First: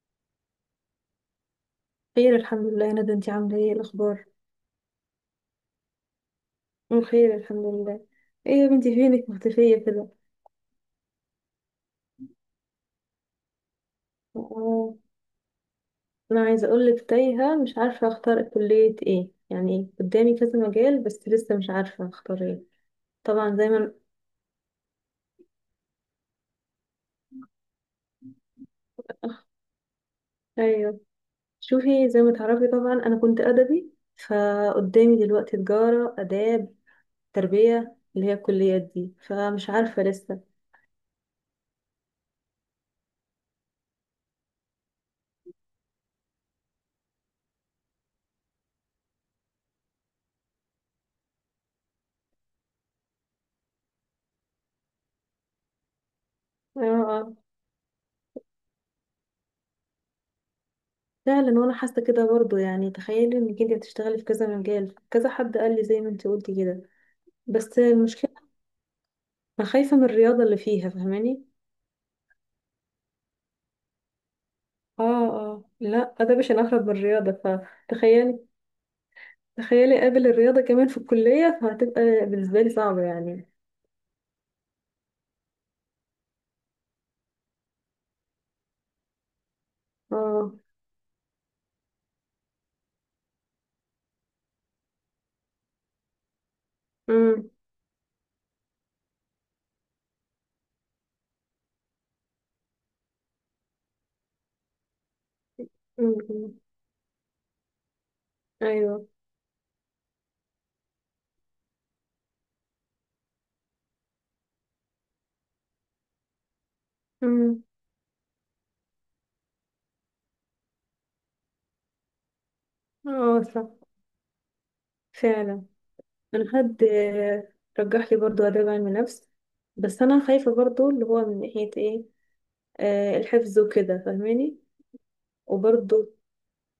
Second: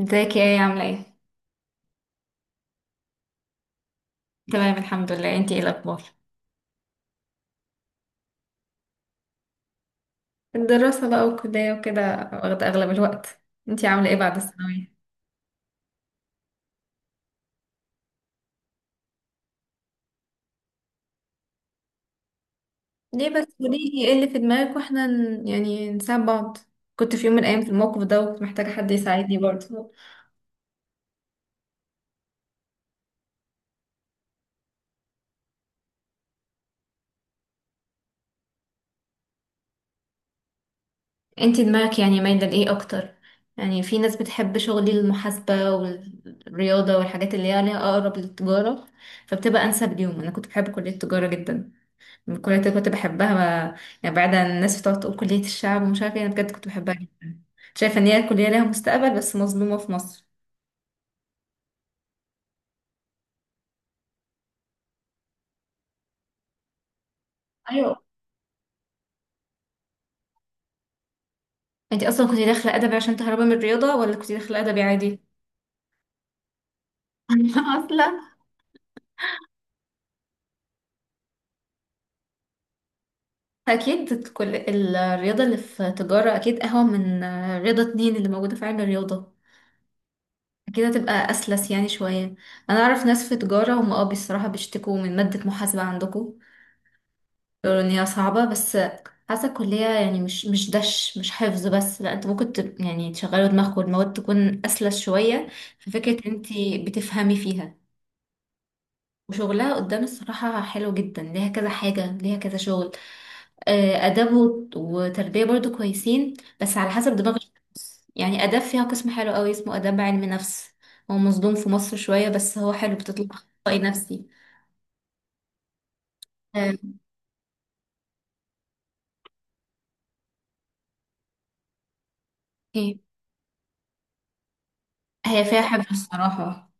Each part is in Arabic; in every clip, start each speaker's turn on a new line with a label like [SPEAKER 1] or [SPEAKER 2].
[SPEAKER 1] ازيك يا ايه؟ عاملة ايه؟
[SPEAKER 2] خير الحمد لله يا ندى، انتي عاملة ايه الأخبار؟
[SPEAKER 1] تمام الحمد لله، انتي ايه الأخبار؟
[SPEAKER 2] بخير الحمد لله. ايه يا بنتي فينك مختفية كده؟
[SPEAKER 1] الدراسة بقى والكلية وكده، واخدة أغلب الوقت. انتي عاملة ايه بعد
[SPEAKER 2] اه،
[SPEAKER 1] الثانوية؟
[SPEAKER 2] أنا عايزة أقولك تايهة، مش عارفة أختار كلية ايه. يعني قدامي كذا مجال بس لسه مش عارفة أختار ايه.
[SPEAKER 1] ليه بس؟
[SPEAKER 2] طبعا زي ما...
[SPEAKER 1] قوليلي ايه اللي في دماغك واحنا نساعد بعض. كنت في يوم من الأيام في الموقف ده، وكنت محتاجة حد يساعدني برضه.
[SPEAKER 2] أيوه. شوفي، زي ما تعرفي طبعا، أنا كنت أدبي. فقدامي دلوقتي تجارة، آداب، تربية، اللي هي الكليات دي، فمش عارفة لسه.
[SPEAKER 1] انتي دماغك يعني مايلة لإيه أكتر؟ يعني في ناس بتحب شغل المحاسبة والرياضة والحاجات اللي هي ليها أقرب للتجارة، فبتبقى أنسب ليهم. أنا كنت بحب كلية التجارة جدا، الكلية دي كنت بحبها. يعني بعد عن الناس بتقعد تقول كلية الشعب ومش عارفة ايه، انا بجد كنت بحبها
[SPEAKER 2] اه،
[SPEAKER 1] جدا. شايفة ان هي كلية لها مستقبل بس مظلومة في مصر.
[SPEAKER 2] فعلا وانا حاسه كده برضو. يعني تخيلي انك انت بتشتغلي في كذا مجال، كذا حد قال لي زي ما انت قلتي كده. بس
[SPEAKER 1] ايوه.
[SPEAKER 2] المشكله، انا خايفه من الرياضه اللي فيها، فاهماني.
[SPEAKER 1] انتي اصلا كنتي داخلة ادبي عشان تهربي من الرياضة، ولا كنتي داخلة ادبي
[SPEAKER 2] اه
[SPEAKER 1] عادي؟
[SPEAKER 2] اه، لا ده مش هنخرج من الرياضه.
[SPEAKER 1] اصلا
[SPEAKER 2] فتخيلي قابل الرياضه كمان في الكليه فهتبقى بالنسبه لي صعبه يعني.
[SPEAKER 1] اكيد كل الرياضة اللي في تجارة اكيد اهون من رياضة اتنين اللي موجودة في علم الرياضة.
[SPEAKER 2] اه.
[SPEAKER 1] اكيد هتبقى اسلس يعني شوية. انا اعرف ناس في تجارة، هم اه بصراحة بيشتكوا من مادة محاسبة عندكم،
[SPEAKER 2] امم،
[SPEAKER 1] يقولوا ان هي صعبة. بس حاسة الكلية يعني مش حفظ بس، لا، انت ممكن تب يعني تشغلوا دماغك، والمواد تكون اسلس شوية. في فكرة
[SPEAKER 2] امم،
[SPEAKER 1] ان انت
[SPEAKER 2] أمم.
[SPEAKER 1] بتفهمي فيها،
[SPEAKER 2] ايوه.
[SPEAKER 1] وشغلها قدام الصراحة حلو جدا، ليها كذا حاجة، ليها كذا شغل. آداب وتربية برضو كويسين، بس على حسب دماغ
[SPEAKER 2] امم.
[SPEAKER 1] الشخص. يعني آداب فيها قسم حلو قوي اسمه آداب علم نفس، هو مظلوم في مصر شوية بس هو حلو، بتطلع
[SPEAKER 2] اه صح،
[SPEAKER 1] أخصائي نفسي.
[SPEAKER 2] فعلا. انا
[SPEAKER 1] آه،
[SPEAKER 2] حد رجح لي برضو اداب علم نفس، بس انا خايفه برضو، اللي هو من ناحيه ايه.
[SPEAKER 1] إيه.
[SPEAKER 2] آه، الحفظ وكده فاهماني.
[SPEAKER 1] هي فيها حفظ
[SPEAKER 2] وبرضه.
[SPEAKER 1] الصراحة.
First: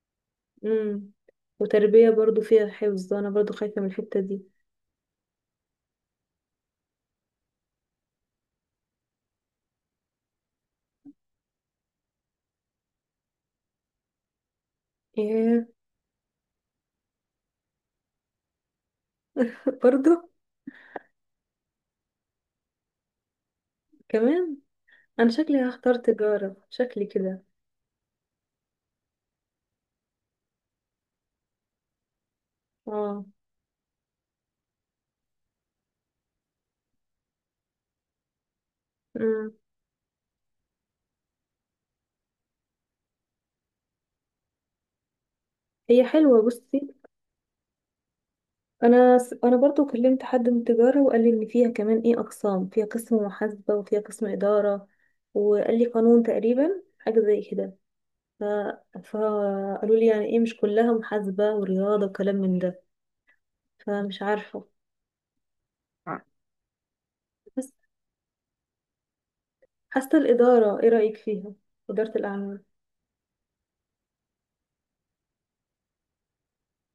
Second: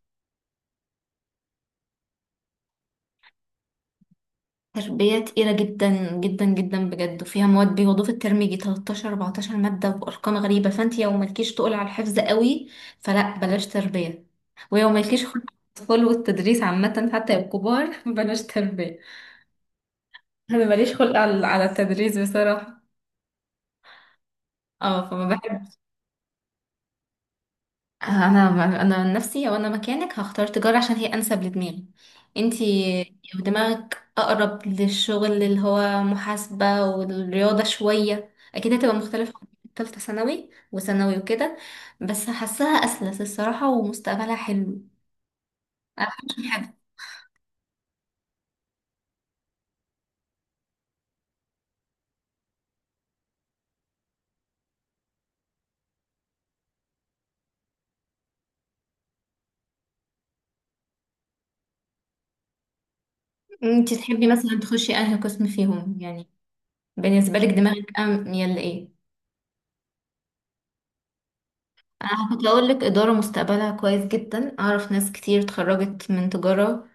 [SPEAKER 2] امم وتربية برضه فيها حفظ، انا برضه خايفة من الحتة دي.
[SPEAKER 1] تربية تقيلة جدا جدا جدا بجد، وفيها مواد بيوضوا في الترم يجي 13 14 مادة وأرقام غريبة، فأنت لو مالكيش تقول على الحفظ قوي فلا، بلاش تربية. ولو مالكيش خلق على
[SPEAKER 2] ايه.
[SPEAKER 1] الأطفال والتدريس عامة حتى الكبار بلاش تربية.
[SPEAKER 2] برضه
[SPEAKER 1] أنا ماليش خلق على التدريس بصراحة،
[SPEAKER 2] كمان.
[SPEAKER 1] اه فما
[SPEAKER 2] انا شكلي
[SPEAKER 1] بحبش.
[SPEAKER 2] هختار تجارة، شكلي كده.
[SPEAKER 1] أنا أنا عن نفسي لو أنا مكانك هختار تجارة، عشان هي أنسب لدماغي. انتي
[SPEAKER 2] اه.
[SPEAKER 1] ودماغك أقرب للشغل اللي هو محاسبة والرياضة شوية، أكيد هتبقى مختلفة عن
[SPEAKER 2] امم.
[SPEAKER 1] تالتة ثانوي وثانوي وكده، بس حاساها أسلس الصراحة، ومستقبلها حلو.
[SPEAKER 2] هي حلوة
[SPEAKER 1] أحسن حاجة،
[SPEAKER 2] بصي. انا برضه كلمت حد من التجارة، وقال لي ان فيها كمان ايه اقسام، فيها قسم محاسبة وفيها قسم إدارة. وقال لي قانون تقريبا، حاجة زي كده. ف... فقالوا لي يعني ايه، مش كلها محاسبة ورياضة وكلام من ده.
[SPEAKER 1] أنت
[SPEAKER 2] فمش
[SPEAKER 1] تحبي مثلا
[SPEAKER 2] عارفة.
[SPEAKER 1] تخشي أنهي قسم فيهم يعني؟ بالنسبة لك
[SPEAKER 2] بس
[SPEAKER 1] دماغك يلا إيه؟
[SPEAKER 2] حاسة الإدارة إيه رأيك فيها؟ إدارة
[SPEAKER 1] أنا كنت
[SPEAKER 2] الأعمال.
[SPEAKER 1] أقول لك إدارة مستقبلها كويس جدا، أعرف ناس كتير اتخرجت من تجارة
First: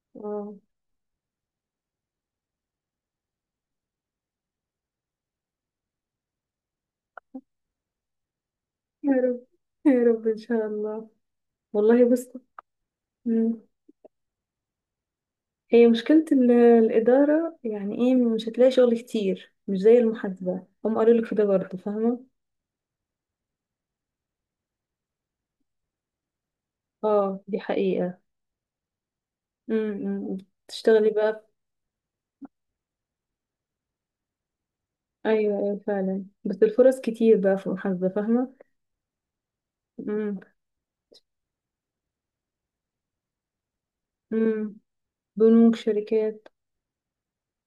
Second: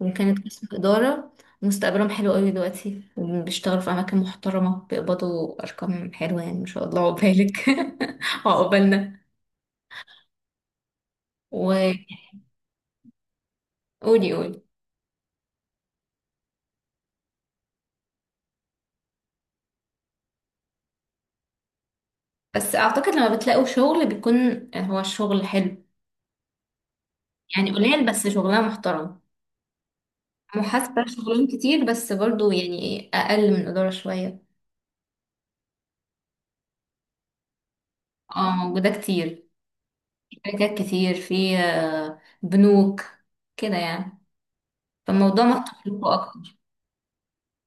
[SPEAKER 1] وكانت
[SPEAKER 2] آه.
[SPEAKER 1] قسم إدارة، مستقبلهم حلو قوي دلوقتي، بيشتغلوا في أماكن محترمة، بيقبضوا أرقام حلوة يعني. ما شاء الله عقبالك
[SPEAKER 2] يا
[SPEAKER 1] وعقبالنا.
[SPEAKER 2] رب، يا رب إن شاء الله.
[SPEAKER 1] وقولي،
[SPEAKER 2] والله بص. مم.
[SPEAKER 1] قولي،
[SPEAKER 2] هي مشكلة الإدارة، يعني إيه، مش هتلاقي شغل كتير مش زي المحاسبة، هم قالوا لك في ده برضه فاهمة.
[SPEAKER 1] بس أعتقد لما بتلاقوا شغل بيكون هو الشغل حلو،
[SPEAKER 2] آه دي
[SPEAKER 1] يعني قليل
[SPEAKER 2] حقيقة.
[SPEAKER 1] بس شغلها محترم.
[SPEAKER 2] امم.
[SPEAKER 1] محاسبة
[SPEAKER 2] تشتغلي
[SPEAKER 1] شغلهم
[SPEAKER 2] بقى.
[SPEAKER 1] كتير بس برضو يعني أقل من إدارة شوية.
[SPEAKER 2] أيوة أيوة فعلا، بس الفرص كتير بقى في المحاسبة، فاهمة.
[SPEAKER 1] اه موجودة كتير،
[SPEAKER 2] امم،
[SPEAKER 1] شركات كتير، في بنوك كده يعني،
[SPEAKER 2] امم.
[SPEAKER 1] فالموضوع
[SPEAKER 2] بنوك،
[SPEAKER 1] مفتوح لكم
[SPEAKER 2] شركات.
[SPEAKER 1] أكتر.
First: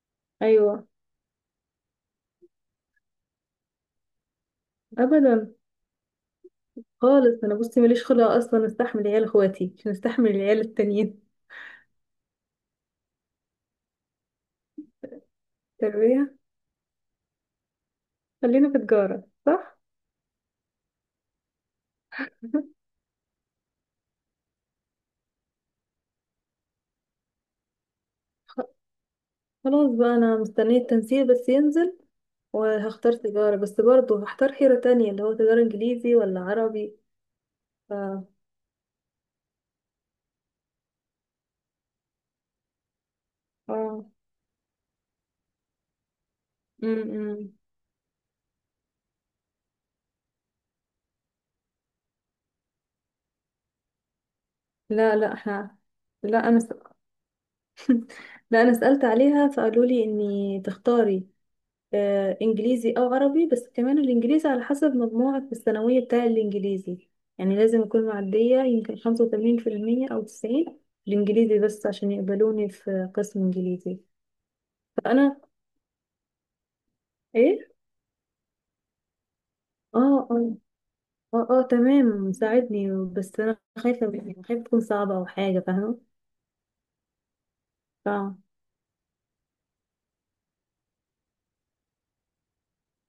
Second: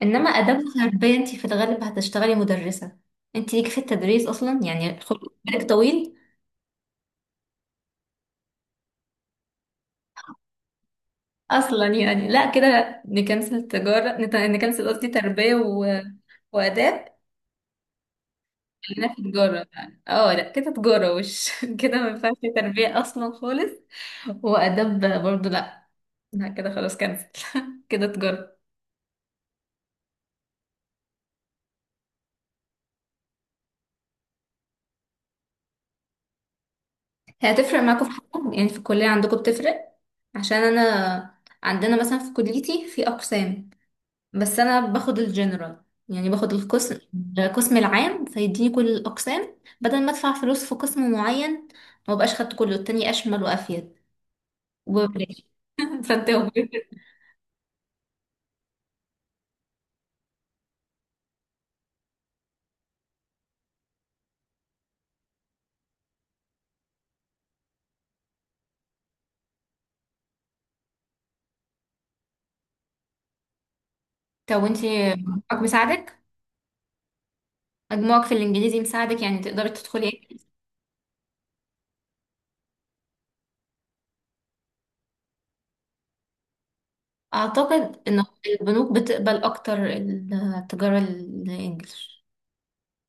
[SPEAKER 1] انما اداب
[SPEAKER 2] أيوة.
[SPEAKER 1] غربيه، انت في الغالب هتشتغلي مدرسه. انت ليك في التدريس اصلا يعني؟ خد
[SPEAKER 2] أبدا،
[SPEAKER 1] بالك طويل
[SPEAKER 2] خالص. أنا بصي ماليش خلق أصلا أستحمل عيال إخواتي، مش مستحمل العيال التانيين.
[SPEAKER 1] اصلا يعني؟ لا، كده نكنسل قصدي تربيه و...
[SPEAKER 2] تربية.
[SPEAKER 1] واداب.
[SPEAKER 2] خلينا في
[SPEAKER 1] خلينا في
[SPEAKER 2] تجارة
[SPEAKER 1] تجاره
[SPEAKER 2] صح؟
[SPEAKER 1] يعني. اه لا كده تجاره وش كده ما ينفعش تربيه اصلا خالص، واداب برضو لا. لا كده خلاص، كنسل كده تجاره.
[SPEAKER 2] خلاص بقى، أنا مستنية التنسيق بس ينزل، وهختار تجارة، بس برضه هختار حيرة تانية اللي هو تجارة إنجليزي ولا عربي.
[SPEAKER 1] هي هتفرق
[SPEAKER 2] ف،
[SPEAKER 1] معاكم في حاجه يعني في الكليه؟ عندكم بتفرق؟ عشان انا عندنا مثلا في كليتي في اقسام،
[SPEAKER 2] اه،
[SPEAKER 1] بس انا باخد الجنرال يعني، باخد القسم،
[SPEAKER 2] امم.
[SPEAKER 1] القسم العام فيديني كل الاقسام بدل ما ادفع فلوس في قسم معين. ما بقاش خدت كله، التاني اشمل وافيد،
[SPEAKER 2] لا لا
[SPEAKER 1] وبلاش.
[SPEAKER 2] احنا.
[SPEAKER 1] فانت
[SPEAKER 2] لا أنا لا أنا سألت عليها فقالوا لي إني تختاري آه إنجليزي أو عربي، بس كمان الإنجليزي على حسب مجموعك في الثانوية بتاع الإنجليزي. يعني لازم أكون معدية يمكن 85% أو 90 في الإنجليزي، بس عشان يقبلوني في قسم إنجليزي.
[SPEAKER 1] طب وانت
[SPEAKER 2] انا
[SPEAKER 1] مجموعك مساعدك؟
[SPEAKER 2] ايه.
[SPEAKER 1] مجموعك في الانجليزي مساعدك يعني تقدري تدخلي
[SPEAKER 2] اه
[SPEAKER 1] ايه؟
[SPEAKER 2] اه اه اه تمام، ساعدني، بس انا خايفه يعني، خايفه تكون صعبه او حاجه فاهمه.
[SPEAKER 1] اعتقد
[SPEAKER 2] ف،
[SPEAKER 1] ان البنوك بتقبل اكتر التجاره الانجليش.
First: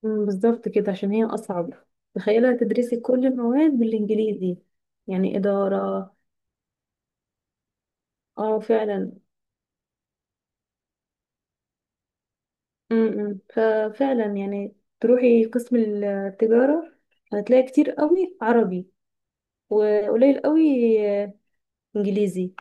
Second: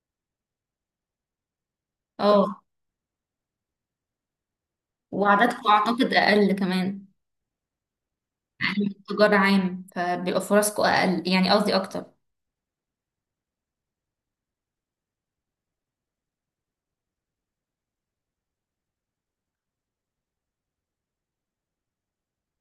[SPEAKER 2] مم، بالظبط كده عشان هي اصعب. تخيلها
[SPEAKER 1] اه،
[SPEAKER 2] تدرسي كل المواد بالانجليزي، يعني
[SPEAKER 1] وعددكم اعتقد
[SPEAKER 2] اداره.
[SPEAKER 1] اقل كمان،
[SPEAKER 2] اه فعلا.
[SPEAKER 1] تجاره عام فبيبقى فرصكم اقل، يعني قصدي اكتر.
[SPEAKER 2] امم، ففعلا يعني تروحي قسم التجاره هتلاقي كتير قوي عربي وقليل قوي آه، انجليزي.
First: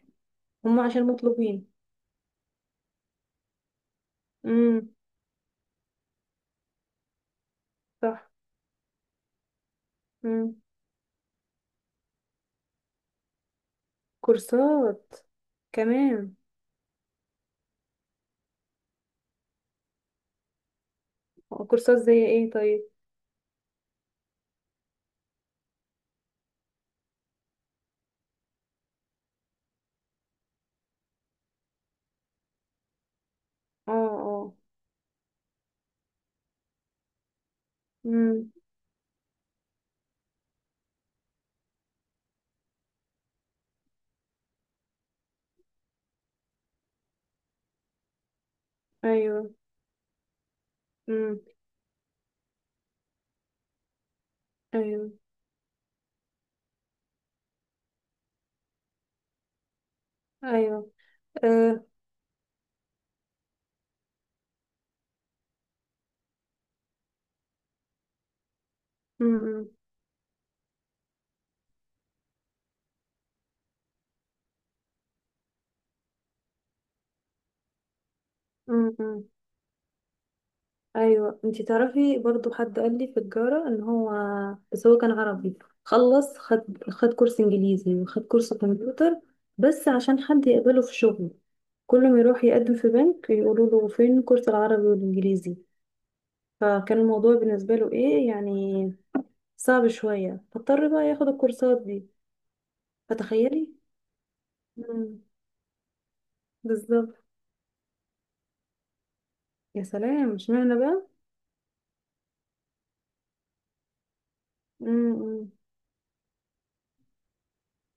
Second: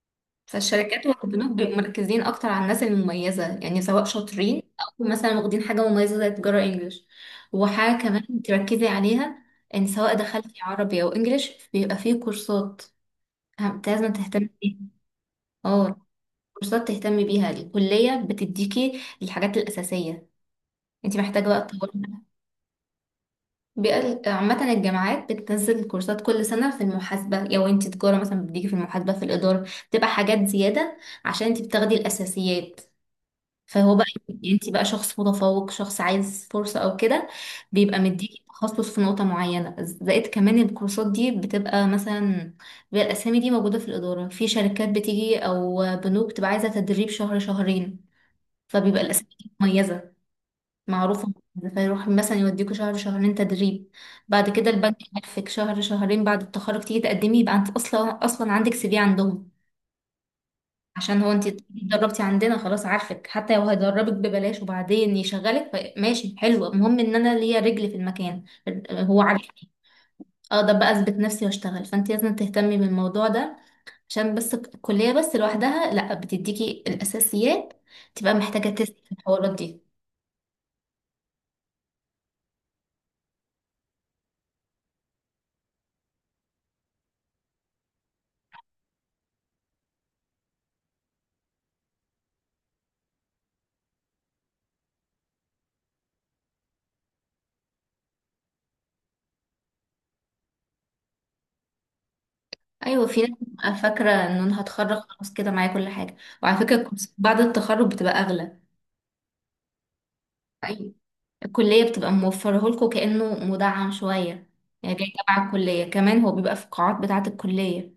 [SPEAKER 2] هم
[SPEAKER 1] فالشركات
[SPEAKER 2] عشان
[SPEAKER 1] والبنوك
[SPEAKER 2] مطلوبين.
[SPEAKER 1] بيبقوا مركزين اكتر على الناس المميزه، يعني سواء شاطرين،
[SPEAKER 2] امم.
[SPEAKER 1] او مثلا واخدين حاجه مميزه زي تجاره انجليش. وحاجه
[SPEAKER 2] صح.
[SPEAKER 1] كمان تركزي عليها، ان سواء
[SPEAKER 2] امم.
[SPEAKER 1] دخلتي عربي او انجليش بيبقى فيه كورسات لازم تهتمي بيها.
[SPEAKER 2] كورسات
[SPEAKER 1] اه
[SPEAKER 2] كمان.
[SPEAKER 1] كورسات تهتمي بيها، الكليه بتديكي الحاجات الاساسيه، انت محتاجه بقى
[SPEAKER 2] كورسات
[SPEAKER 1] تطورها.
[SPEAKER 2] زي ايه طيب.
[SPEAKER 1] عامة الجامعات بتنزل كورسات كل سنة في المحاسبة. لو انت تجارة مثلا بتديكي في المحاسبة، في الإدارة بتبقى حاجات زيادة، عشان انت بتاخدي الأساسيات.
[SPEAKER 2] اه
[SPEAKER 1] فهو بقى،
[SPEAKER 2] اه.
[SPEAKER 1] انت بقى شخص متفوق، شخص عايز فرصة او كده، بيبقى مديكي
[SPEAKER 2] امم.
[SPEAKER 1] تخصص في نقطة معينة. زائد كمان الكورسات دي بتبقى مثلا، بيبقى الاسامي دي موجودة في الإدارة، في شركات بتيجي او بنوك بتبقى عايزة تدريب شهر شهرين، فبيبقى الاسامي دي
[SPEAKER 2] ايوه.
[SPEAKER 1] مميزة معروفة.
[SPEAKER 2] امم.
[SPEAKER 1] فيروح مثلا يوديكوا شهر شهرين تدريب، بعد كده البنك
[SPEAKER 2] ايوه
[SPEAKER 1] يعرفك شهر شهرين، بعد التخرج تيجي تقدمي يبقى انت اصلا عندك سي في عندهم.
[SPEAKER 2] ايوه.
[SPEAKER 1] عشان هو انت
[SPEAKER 2] آه.
[SPEAKER 1] اتدربتي عندنا، خلاص عارفك. حتى لو هيدربك ببلاش وبعدين يشغلك ماشي حلو، المهم ان انا ليا رجل في المكان، هو
[SPEAKER 2] امم،
[SPEAKER 1] عارفني، اقدر بقى اثبت نفسي واشتغل. فانت لازم تهتمي بالموضوع ده، عشان بس الكلية بس لوحدها لا بتديكي الاساسيات، تبقى محتاجة تسأل في
[SPEAKER 2] امم.
[SPEAKER 1] الحوارات دي.
[SPEAKER 2] ايوه، انتي تعرفي برضو حد قال لي في التجارة ان هو، بس هو كان عربي، خلص خد خد كورس انجليزي وخد كورس كمبيوتر بس عشان حد يقبله في شغل. كل ما يروح يقدم في بنك يقولوا له فين كورس العربي والانجليزي. فكان الموضوع بالنسبة له ايه يعني صعب شوية، فاضطر بقى ياخد الكورسات دي.
[SPEAKER 1] ايوه في ناس
[SPEAKER 2] فتخيلي.
[SPEAKER 1] بتبقى فاكرة ان انا هتخرج
[SPEAKER 2] مم.
[SPEAKER 1] خلاص كده معايا كل حاجة. وعلى فكرة الكورسات
[SPEAKER 2] بالظبط.
[SPEAKER 1] بعد التخرج بتبقى اغلى.
[SPEAKER 2] يا سلام اشمعنى
[SPEAKER 1] ايوه،
[SPEAKER 2] بقى.
[SPEAKER 1] الكلية بتبقى موفره لكم كأنه مدعم شوية، يعني جاي تبع
[SPEAKER 2] امم.
[SPEAKER 1] الكلية، كمان هو بيبقى في القاعات بتاعة الكلية،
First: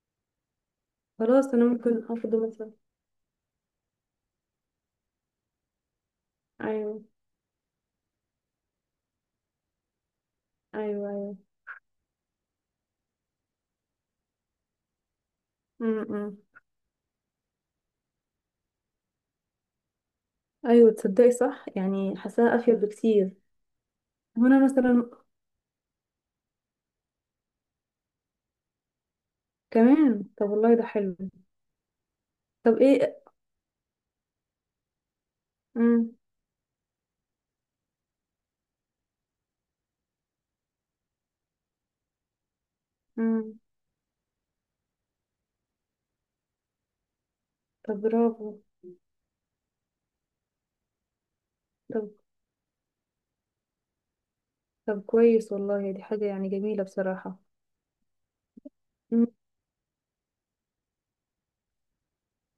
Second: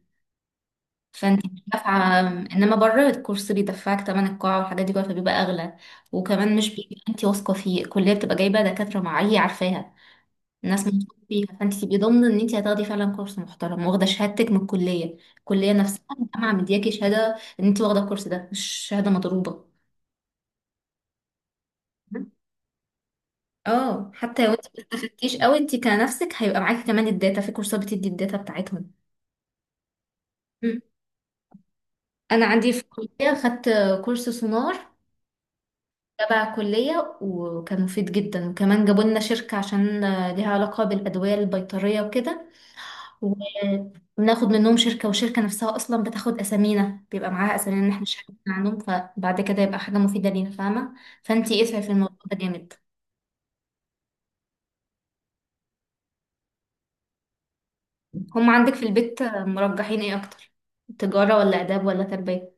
[SPEAKER 1] فانت
[SPEAKER 2] خلاص
[SPEAKER 1] مش
[SPEAKER 2] انا ممكن
[SPEAKER 1] دافعة.
[SPEAKER 2] افضل مثلا.
[SPEAKER 1] انما بره الكورس بيدفعك تمن القاعة والحاجات دي كلها، فبيبقى اغلى. وكمان مش بيبقى
[SPEAKER 2] ايوه
[SPEAKER 1] انت واثقة فيه، الكلية بتبقى جايبة دكاترة معايا عارفاها، الناس
[SPEAKER 2] ايوه
[SPEAKER 1] موثوقة
[SPEAKER 2] ايوه.
[SPEAKER 1] فيها، فانت تبقي ضامنة ان انت هتاخدي فعلا كورس محترم، واخدة شهادتك من الكلية، الكلية نفسها،
[SPEAKER 2] امم.
[SPEAKER 1] الجامعة مدياكي شهادة ان انت واخدة الكورس ده، مش شهادة مضروبة.
[SPEAKER 2] ايوه تصدقي صح، يعني حاساها افيد بكتير.
[SPEAKER 1] اه حتى لو
[SPEAKER 2] هنا
[SPEAKER 1] انت ما
[SPEAKER 2] مثلا
[SPEAKER 1] استفدتيش قوي، انت كنفسك هيبقى معاكي كمان الداتا، في كورسات بتدي الداتا بتاعتهم.
[SPEAKER 2] كمان. طب والله
[SPEAKER 1] مم.
[SPEAKER 2] ده حلو.
[SPEAKER 1] انا عندي
[SPEAKER 2] طب
[SPEAKER 1] في
[SPEAKER 2] ايه.
[SPEAKER 1] الكليه خدت كورس سونار
[SPEAKER 2] امم،
[SPEAKER 1] تبع الكليه، وكان مفيد جدا، وكمان جابوا لنا شركه عشان ليها علاقه بالادويه البيطريه وكده.
[SPEAKER 2] امم.
[SPEAKER 1] وبناخد منهم شركه، والشركه نفسها اصلا بتاخد اسامينا، بيبقى معاها اسامينا ان
[SPEAKER 2] طب
[SPEAKER 1] احنا مش عارفين
[SPEAKER 2] برافو.
[SPEAKER 1] عنهم، فبعد كده يبقى حاجه مفيده لينا، فاهمه؟ فانت اسعي في
[SPEAKER 2] طب،
[SPEAKER 1] الموضوع ده جامد.
[SPEAKER 2] طب كويس والله، دي حاجة يعني جميلة بصراحة.
[SPEAKER 1] هم عندك في البيت
[SPEAKER 2] مم.
[SPEAKER 1] مرجحين ايه اكتر، تجاره ولا اداب ولا تربيه؟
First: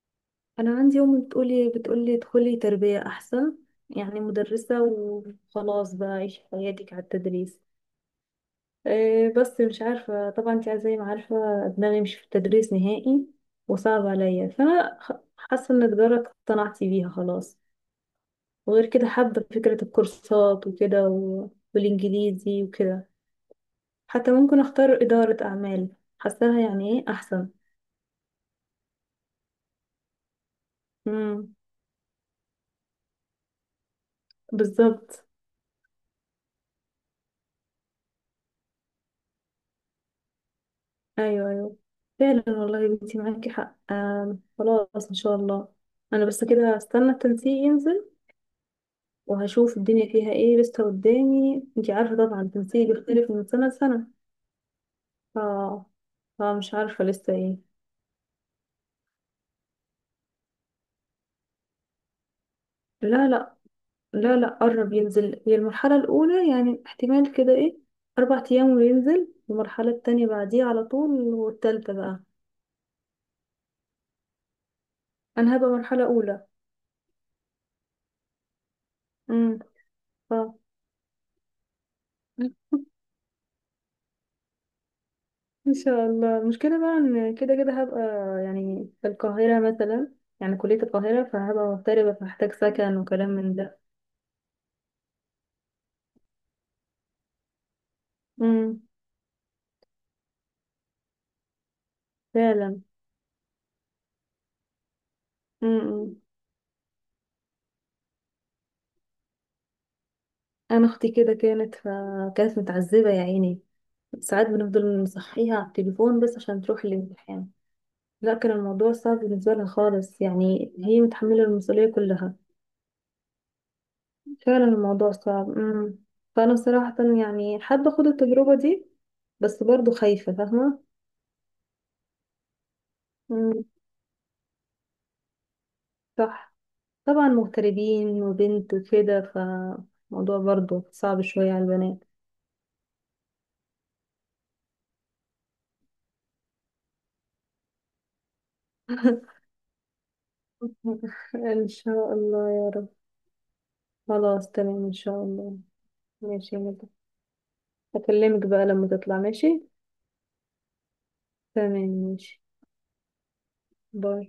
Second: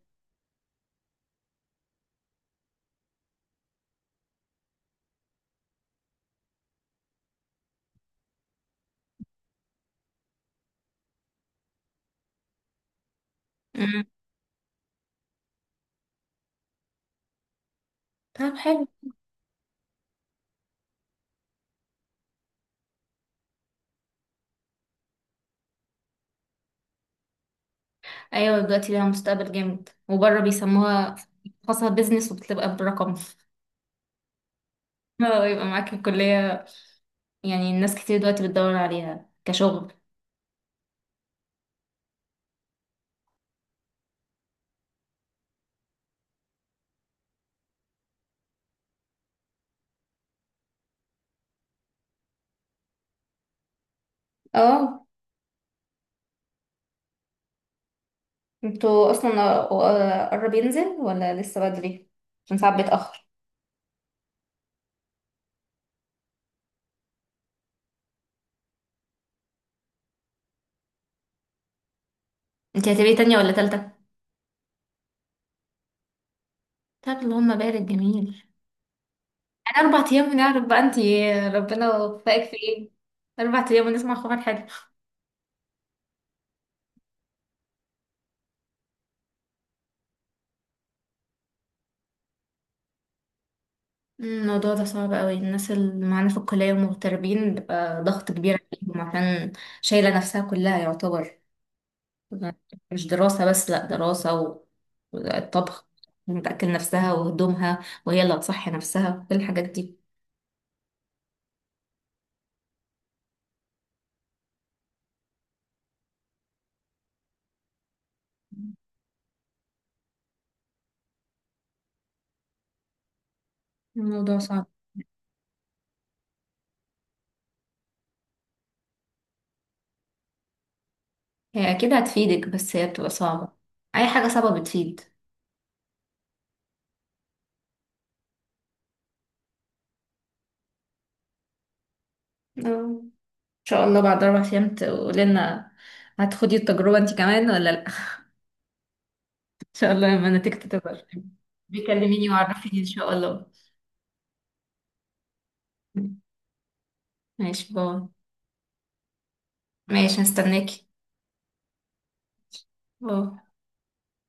[SPEAKER 2] انا عندي امي بتقولي بتقولي ادخلي تربية احسن، يعني مدرسة وخلاص بقى، عيشي حياتك على التدريس. إيه، بس مش عارفة، طبعا انت زي ما عارفة دماغي مش في التدريس نهائي وصعب عليا. فأنا حاسة ان تجارة اقتنعت بيها خلاص.
[SPEAKER 1] طب
[SPEAKER 2] وغير
[SPEAKER 1] حلو.
[SPEAKER 2] كده حابة فكرة الكورسات وكده و... والإنجليزي وكده. حتى ممكن أختار إدارة أعمال، حاساها يعني ايه أحسن.
[SPEAKER 1] ايوه دلوقتي ليها مستقبل جامد، وبره بيسموها
[SPEAKER 2] امم.
[SPEAKER 1] خاصة بيزنس، وبتبقى برقم
[SPEAKER 2] بالظبط.
[SPEAKER 1] اه، يبقى معاك الكلية يعني. الناس كتير دلوقتي بتدور عليها كشغل.
[SPEAKER 2] أيوه أيوه فعلا والله يا بنتي معاكي حق، خلاص إن شاء الله. أنا بس كده هستنى التنسيق ينزل وهشوف الدنيا فيها ايه لسه قدامي. انتي عارفة طبعا تنسيق بيختلف من سنة لسنة.
[SPEAKER 1] اه،
[SPEAKER 2] ف... فمش عارفة لسه ايه.
[SPEAKER 1] انتوا اصلا قرب ينزل ولا لسه بدري؟ عشان ساعات بيتأخر.
[SPEAKER 2] لا لا. لا لا قرب ينزل. هي المرحلة الأولى، يعني احتمال كده ايه، 4 أيام وينزل، والمرحلة التانية بعديها على طول، والتالتة بقى.
[SPEAKER 1] انتي هتبقي تانية ولا تالتة؟
[SPEAKER 2] أنا هبقى مرحلة أولى.
[SPEAKER 1] طب اللهم بارك، جميل.
[SPEAKER 2] امم.
[SPEAKER 1] انا 4 ايام
[SPEAKER 2] ف
[SPEAKER 1] ونعرف بقى انتي ربنا وفقك في ايه. اربع ايام ونسمع خبر حلو.
[SPEAKER 2] إن شاء الله. المشكلة بقى إن كده كده هبقى يعني في القاهرة مثلا، يعني كلية القاهرة، فهبقى مغتربة فهحتاج سكن وكلام من ده.
[SPEAKER 1] الموضوع ده صعب قوي، الناس اللي معانا في الكلية ومغتربين بيبقى ضغط كبير
[SPEAKER 2] امم.
[SPEAKER 1] عليهم، عشان شايلة نفسها كلها يعتبر،
[SPEAKER 2] فعلا.
[SPEAKER 1] مش دراسة بس، لأ، دراسة والطبخ،
[SPEAKER 2] امم.
[SPEAKER 1] وتأكل نفسها وهدومها، وهي اللي هتصحي نفسها، كل الحاجات دي.
[SPEAKER 2] انا اختي كده كانت، فكانت متعذبه يا عيني، ساعات بنفضل نصحيها على التليفون بس عشان تروح الامتحان. لا كان الموضوع صعب بالنسبه لها خالص، يعني هي متحمله المسؤوليه كلها.
[SPEAKER 1] الموضوع
[SPEAKER 2] فعلا
[SPEAKER 1] صعب.
[SPEAKER 2] الموضوع صعب. امم. فانا صراحه يعني حابه اخد التجربه دي بس برضو خايفه فاهمه.
[SPEAKER 1] هي أكيد هتفيدك بس هي بتبقى صعبة،
[SPEAKER 2] امم.
[SPEAKER 1] أي حاجة صعبة بتفيد.
[SPEAKER 2] صح. طبعا مغتربين وبنت وكده فالموضوع برضو صعب شويه على البنات.
[SPEAKER 1] آه. إن شاء الله بعد 4 أيام تقولي لنا هتخدي التجربة أنت كمان ولا لأ إن شاء الله لما نتيجتك تظهر
[SPEAKER 2] ان شاء
[SPEAKER 1] بيكلميني
[SPEAKER 2] الله يا
[SPEAKER 1] وعرفيني إن
[SPEAKER 2] رب.
[SPEAKER 1] شاء الله.
[SPEAKER 2] خلاص تمام ان شاء الله. ماشي يا مدحت.
[SPEAKER 1] ماشي، باي.
[SPEAKER 2] هكلمك بقى لما تطلع ماشي.
[SPEAKER 1] ماشي هستناكي.
[SPEAKER 2] تمام ماشي.
[SPEAKER 1] باي.
[SPEAKER 2] باي.